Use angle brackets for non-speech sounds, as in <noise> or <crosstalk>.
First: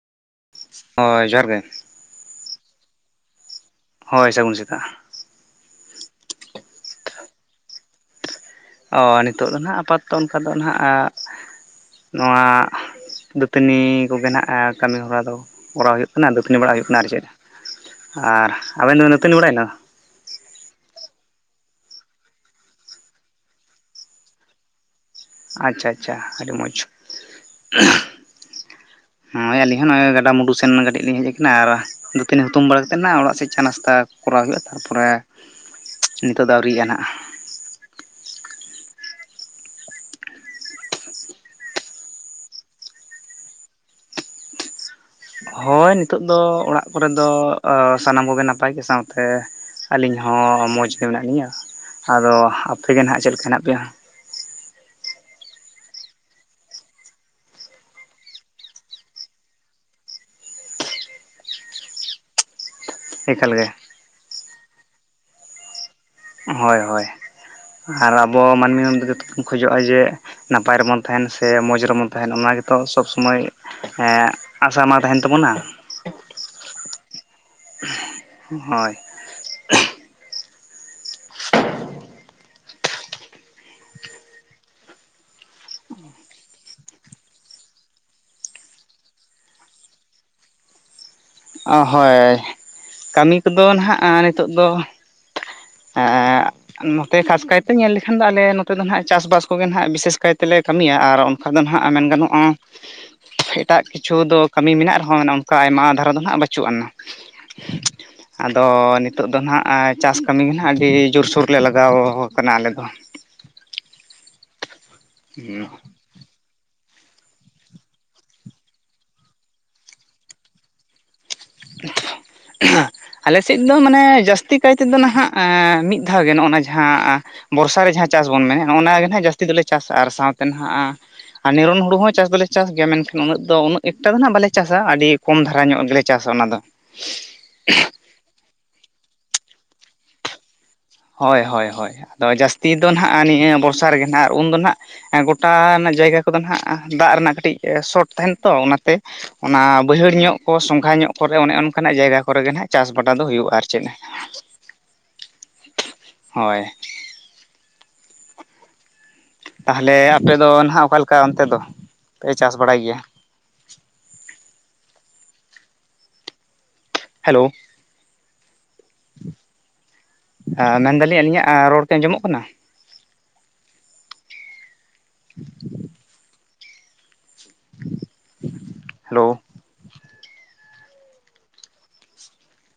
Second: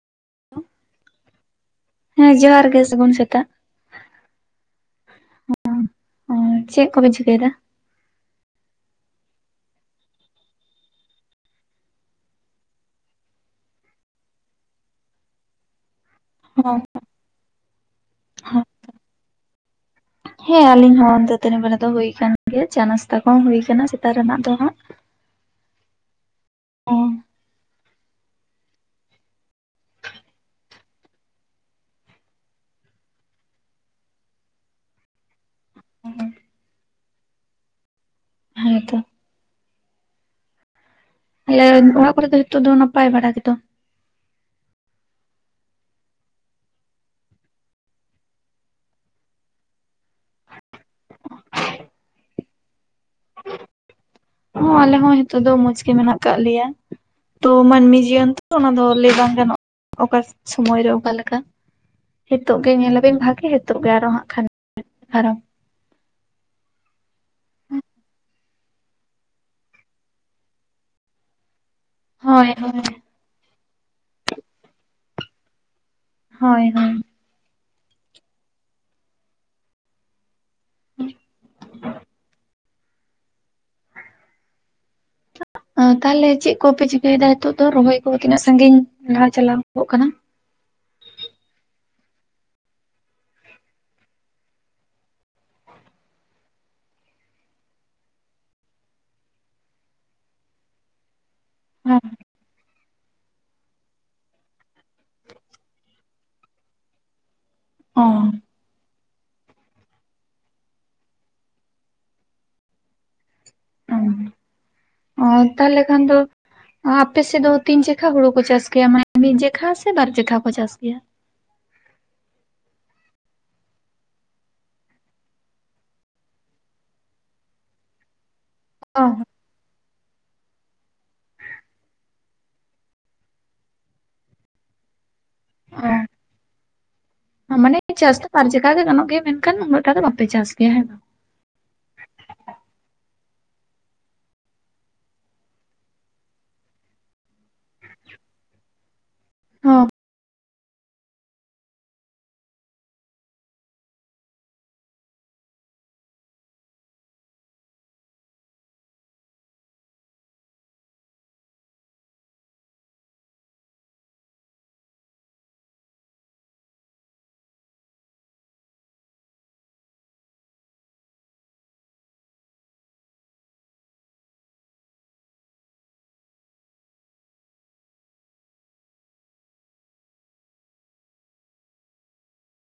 ᱦᱳᱭ ᱡᱚᱦᱟᱨ ᱜᱮ᱾ ᱦᱮᱸ ᱡᱚᱦᱟᱨ ᱜᱮ ᱥᱟᱹᱜᱩᱱ ᱥᱮᱛᱟᱜ᱾ ᱦᱳᱭ ᱥᱟᱹᱜᱩᱱ ᱥᱮᱛᱟᱜ ᱾ ᱚᱻ ᱪᱮᱫ ᱠᱚᱵᱮᱱ ᱪᱤᱠᱟᱹᱭᱮᱫᱟ? ᱚ ᱱᱤᱛᱚᱜ ᱫᱚ ᱱᱟᱦᱟᱸᱜ ᱟᱯᱟᱛᱚᱛᱚ ᱚᱱᱠᱟ ᱫᱚ ᱱᱟᱦᱟᱜ ᱱᱚᱣᱟ ᱫᱟᱹᱛᱟᱹᱱᱤ ᱠᱚᱜᱮ ᱱᱟᱜᱼᱟ ᱠᱟᱹᱢᱤ ᱦᱚᱨᱟ ᱫᱚ ᱠᱚᱨᱟᱣ ᱦᱩᱭᱩᱜ ᱚᱱᱟ ᱫᱟᱹᱛᱟᱹᱱᱤ ᱵᱟᱲᱟ ᱦᱚᱸ ᱦᱩᱭᱩᱜ ᱠᱟᱱᱟ ᱟᱨ ᱪᱮᱫ᱾ ᱟᱨ ᱟᱵᱮᱱ ᱫᱚ ᱵᱮᱱ ᱫᱟᱹᱛᱟᱹᱱᱤ ᱵᱟᱲᱟᱭᱮᱱᱟ? ᱦᱮᱸ ᱟᱞᱤᱧ ᱦᱚᱸ ᱫᱟᱹᱛᱟᱹᱱᱤ ᱵᱮᱲᱟ ᱫᱚ ᱦᱩ ᱟᱠᱟᱱ ᱜᱮᱭᱟ, ᱪᱟ ᱱᱟᱥᱛᱟ ᱠᱚᱦᱚ ᱦᱩᱭ ᱟᱠᱟᱱᱟ ᱥᱮᱛᱟᱜ ᱨᱮᱱᱟᱜ ᱫᱚ ᱦᱟᱸᱜ᱾ <inaudible> ᱟᱪᱪᱷᱟ ᱟᱪᱪᱷᱟ ᱟᱹᱰᱤ ᱢᱚᱡᱽ᱾ ᱦᱚᱜᱼᱚᱭ ᱟᱹᱞᱤᱧ ᱦᱚᱸ ᱱᱚᱜᱼᱚᱭ ᱜᱟᱰᱟ ᱢᱩᱰᱩ ᱥᱮᱱ ᱠᱟᱹᱴᱤᱡ ᱞᱤᱧ ᱦᱮᱡ ᱟᱠᱟᱱᱟ ᱟᱨ ᱫᱟᱹᱛᱟᱹᱱᱤ ᱦᱩᱛᱩᱢ ᱵᱟᱲᱟ ᱠᱟᱛᱮᱜ ᱱᱟᱜ ᱦᱟᱜ ᱚᱲᱟᱜ ᱥᱮᱡ ᱪᱟ ᱱᱟᱥᱛᱟ ᱠᱚᱨᱟᱣ ᱦᱩᱭᱩᱜᱼᱟ, ᱛᱟᱨᱯᱚᱨᱮ ᱱᱤᱛᱳᱜ ᱫᱚ ᱟᱹᱣᱨᱤᱭᱟᱜ-ᱟ ᱦᱟᱸᱜ᱾ ᱦᱮᱸ ᱛᱚ᱾ ᱛᱟᱦᱞᱮ ᱚᱲᱟᱜ ᱠᱚᱨᱮ ᱫᱚ ᱱᱤᱛᱚᱜ ᱫᱚ ᱱᱟᱯᱟᱭ ᱵᱷᱟᱲᱟ ᱜᱮᱛᱚ? ᱦᱳᱭ ᱱᱤᱛᱚᱜ ᱫᱚ ᱚᱲᱟᱜ ᱠᱚᱨᱮ ᱫᱚ ᱥᱟᱱᱟᱢ ᱠᱚᱜᱮ ᱱᱟᱯᱟᱭ ᱜᱮ, ᱥᱟᱶᱛᱮ ᱟᱞᱤᱧ ᱦᱚᱸ ᱢᱚᱡᱽ ᱛᱮ ᱢᱮᱱᱟᱜ ᱞᱤᱧᱟᱹ᱾ ᱟᱫᱚ ᱟᱯᱮᱜᱮ ᱱᱟᱦᱟᱜ ᱪᱮᱫ ᱞᱮᱠᱟ ᱦᱮᱱᱟᱜ ᱯᱮᱭᱟ? ᱦᱚᱸ ᱟᱞᱮ ᱦᱚᱸ ᱱᱤᱛᱚᱜ ᱫᱚ ᱢᱚᱸᱡᱽ ᱜᱮ ᱢᱮᱱᱟᱜ ᱠᱟᱜ ᱞᱮᱭᱟ᱾ ᱛᱚ ᱢᱟᱱᱢᱤ ᱡᱤᱭᱚᱱ ᱛᱚ ᱚᱱᱟ ᱫᱚ ᱞᱟᱹᱭ ᱵᱟᱝ ᱜᱟᱱᱚᱜ ᱚᱠᱟ ᱥᱚᱢᱚᱭ ᱨᱮ ᱚᱠᱟ ᱞᱮᱠᱟ᱾ ᱦᱤᱛᱚᱜ ᱜᱮ ᱧᱮᱞᱟᱵᱤᱱ ᱵᱷᱟᱜᱤ ᱦᱤᱛᱚᱜ ᱜᱮ ᱟᱨᱚ ᱦᱟᱸᱜ ᱠᱷᱟᱨᱟᱯ᱾ ᱦᱳᱭ ᱦᱳᱭ᱾ ᱟᱨ ᱟᱵᱚ ᱢᱟᱱᱢᱤ ᱡᱚᱛᱚ ᱵᱚᱱ ᱠᱷᱚᱡᱚᱜᱼᱟ ᱡᱮ ᱱᱟᱯᱟᱭ ᱨᱮᱵᱚᱱ ᱛᱟᱦᱮᱱ ᱥᱮ ᱢᱚᱡᱽ ᱨᱮᱵᱚᱱ ᱛᱟᱦᱮᱱ ᱦᱳᱭ ᱚᱱᱟ ᱜᱮᱛᱚ ᱦᱳᱭ᱾ ᱥᱚᱵᱽ ᱥᱚᱢᱚᱭ ᱟᱥᱟ ᱢᱟ ᱛᱟᱦᱮᱱ ᱛᱟᱵᱩᱱᱟ ᱾ ᱦᱳᱭ ᱦᱳᱭ᱾ ᱦᱳᱭ᱾ <inaudible> ᱛᱟᱦᱚᱞᱮ ᱪᱮᱫ ᱠᱚᱯᱮ ᱪᱤᱠᱟᱹᱭᱮᱫᱟ ᱦᱤᱛᱚᱜ ᱫᱚ, ᱨᱚᱦᱚᱭ ᱠᱚ ᱛᱤᱱᱟᱹᱜ ᱥᱟᱺᱜᱤᱧ ᱞᱟᱦᱟ ᱪᱟᱞᱟᱣᱚᱜ ᱠᱟᱱᱟ? ᱚ ᱦᱳᱭ ᱠᱟᱢᱤ ᱠᱚᱫᱚ ᱱᱟᱦᱟᱜ ᱱᱤᱛᱚᱜ ᱫᱚ <unintelligible> ᱱᱚᱛᱮ ᱠᱷᱟᱥ ᱠᱟᱭᱛᱮ ᱧᱮᱞ ᱞᱮᱠᱷᱟᱱ ᱫᱚ ᱟᱞᱮ ᱱᱚᱛᱮ ᱫᱚ ᱱᱟᱦᱟᱸᱜ ᱪᱟᱥᱵᱟᱥ ᱠᱚᱜᱮ ᱱᱟᱦᱟᱸᱜ ᱵᱤᱥᱮᱥ ᱠᱟᱭᱛᱮᱞᱮ ᱠᱟᱢᱤᱭᱟ ᱟᱨ ᱚᱱ <unintelligible> ᱱᱟᱦᱟᱸᱜ ᱦᱮᱸ ᱢᱮᱱ ᱜᱟᱱᱚᱜᱼᱟ ᱮᱴᱟᱜ ᱠᱤᱪᱷᱩ ᱫᱚ ᱠᱟᱢᱤ ᱢᱮᱱᱟᱜ ᱨᱮᱦᱚᱸ ᱱᱚᱱᱠᱟ ᱟᱭᱢᱟ ᱫᱷᱟᱨᱟ ᱫᱚ ᱦᱟᱸᱜ ᱵᱟᱹᱪᱩᱜ ᱟᱱᱟ᱾ ᱚᱸ ᱟᱫᱚ ᱱᱤᱛᱚᱜ ᱫᱚ ᱱᱟᱦᱟᱸᱜ ᱪᱟᱥ ᱠᱟᱢᱤ ᱜᱮ ᱱᱟᱦᱟᱸᱜ ᱟᱹᱰᱤ ᱡᱳᱨ ᱥᱳᱨ ᱞᱮ ᱞᱟᱜᱟᱣ ᱠᱟᱱᱟ ᱟᱞᱮ ᱫᱚ᱾ ᱚ ᱚ ᱦᱩᱸ ᱛᱟᱦᱚᱞᱮ ᱠᱷᱟᱱ ᱫᱚ ᱟ ᱟᱯᱮᱥᱮᱫ ᱫᱚ ᱛᱤᱱ ᱪᱮᱠᱷᱟ ᱦᱩᱲᱩ ᱠᱚ ᱪᱟᱥ ᱜᱮᱭᱟ ᱢᱟᱱᱮ ᱢᱤᱫ ᱡᱮᱠᱷᱟ ᱥᱮ ᱵᱟᱨ ᱡᱮᱠᱷᱟ ᱠᱚ ᱪᱟᱥ ᱜᱮᱭᱟ <inaudible> ᱟᱞᱮ ᱥᱮᱫ ᱫᱚ ᱢᱟᱱᱮ ᱡᱟᱹᱥᱛᱤ ᱠᱟᱭ ᱛᱮᱫᱚ ᱱᱟᱦᱟᱸᱜ ᱢᱤᱫ ᱫᱷᱟᱣ ᱜᱮ ᱱᱚᱜ-ᱚᱭ ᱱᱟ ᱡᱟᱦᱟᱸ ᱵᱚᱨᱥᱟ ᱨᱮ ᱡᱟᱦᱟᱸ ᱪᱟᱥ ᱵᱚᱱ ᱢᱮᱱ ᱚᱱᱟ ᱚ ᱜᱮ ᱱᱟᱦᱟᱸᱜ ᱡᱟᱹᱥᱛᱤ ᱫᱚᱞᱮ ᱪᱟᱥᱟ ᱟᱨ ᱥᱟᱶ ᱛᱮᱱ ᱱᱟᱦᱟᱸᱜ ᱟᱸ ᱱᱤᱨᱚᱱ ᱦᱩᱲᱩ ᱦᱚᱸ ᱪᱟᱥ ᱫᱚᱞᱮ ᱪᱟᱥ ᱜᱮᱭᱟ ᱢᱮᱱᱠᱷᱟᱱ ᱩᱱᱟᱹᱜ ᱫᱚ ᱩᱱᱟᱹᱜ ᱮᱠᱴᱟ ᱫᱚ ᱱᱟᱦᱟᱸᱜ ᱵᱟᱞᱮ ᱪᱟᱥᱟ ᱟᱰᱤ ᱠᱚᱢ ᱫᱷᱟᱨᱟ ᱧᱚᱜ ᱜᱮᱞᱮ ᱪᱟᱥᱟ ᱚᱱᱟ ᱫᱚ᱾ ᱢᱟᱱᱮ ᱪᱟᱥ ᱫᱚ ᱵᱟᱨ ᱪᱮᱠᱷᱟ ᱜᱮ ᱜᱟᱱᱚᱜ ᱜᱮᱭᱟ ᱢᱮᱱᱠᱷᱟᱱ ᱩᱱᱟᱹᱜ ᱴᱟ ᱫᱚ ᱵᱟᱯᱮ ᱪᱟᱥ ᱜᱮᱭᱟ ᱦᱮᱸ ᱵᱟᱝ? ᱦᱳᱭ ᱦᱚᱭ ᱦᱚᱭ ᱟᱫᱚ ᱡᱟᱥᱛᱤ ᱫᱚ ᱱᱟᱦᱟᱸᱜ ᱱᱤᱭᱟᱹ ᱵᱚᱨᱥᱟ ᱨᱮᱜᱮ ᱱᱟᱦᱟᱸᱜ ᱟᱨ ᱩᱱᱫᱚ ᱱᱟᱦᱟᱸᱜ ᱜᱚᱴᱟ ᱨᱮᱱᱟᱜ ᱡᱟᱭᱜᱟ ᱠᱚᱫᱚ ᱱᱟᱦᱟᱸᱜ ᱫᱟᱜ ᱨᱮᱱᱟᱜ ᱠᱟᱹᱴᱤᱡ ᱥᱚᱴ ᱛᱮᱦᱮᱱ ᱛᱚ ᱚᱱᱟᱛᱮ ᱚᱱᱟ ᱦᱚᱸ ᱵᱟᱹᱭᱦᱟᱹᱲ ᱧᱚᱜ ᱠᱚ ᱥᱚᱸᱜᱷᱟ ᱧᱚᱜ ᱠᱚᱨᱮ ᱚᱱᱮ ᱚᱱᱠᱟᱱᱟᱜ ᱡᱟᱭᱜᱟ ᱠᱚᱨᱮᱜᱮ ᱱᱟᱦᱟᱸᱜ ᱪᱟᱥ ᱵᱟᱴᱟ ᱫᱚ ᱦᱩᱭᱩᱜᱼᱟ᱾ ᱟᱨ ᱪᱮᱫ ᱦᱳᱭ ᱛᱟᱦᱚᱞᱮ ᱟᱯᱮ ᱫᱚ ᱱᱟᱦᱟᱸᱜ ᱚᱠᱟᱞᱮᱠᱟ ᱚᱱᱛᱮ ᱫᱚ ᱯᱮ ᱪᱟᱥ ᱵᱟᱲᱟᱭ ᱜᱮᱭᱟ ᱦᱮᱞᱳ ᱟᱸ ᱢᱮᱱᱫᱟᱞᱤᱧ ᱟᱹᱞᱤᱧᱟᱜ ᱨᱚᱲ ᱠᱤ ᱟᱸᱡᱚᱢᱚᱜ ᱠᱟᱱᱟ? <inaudible> ᱦᱮᱞᱳ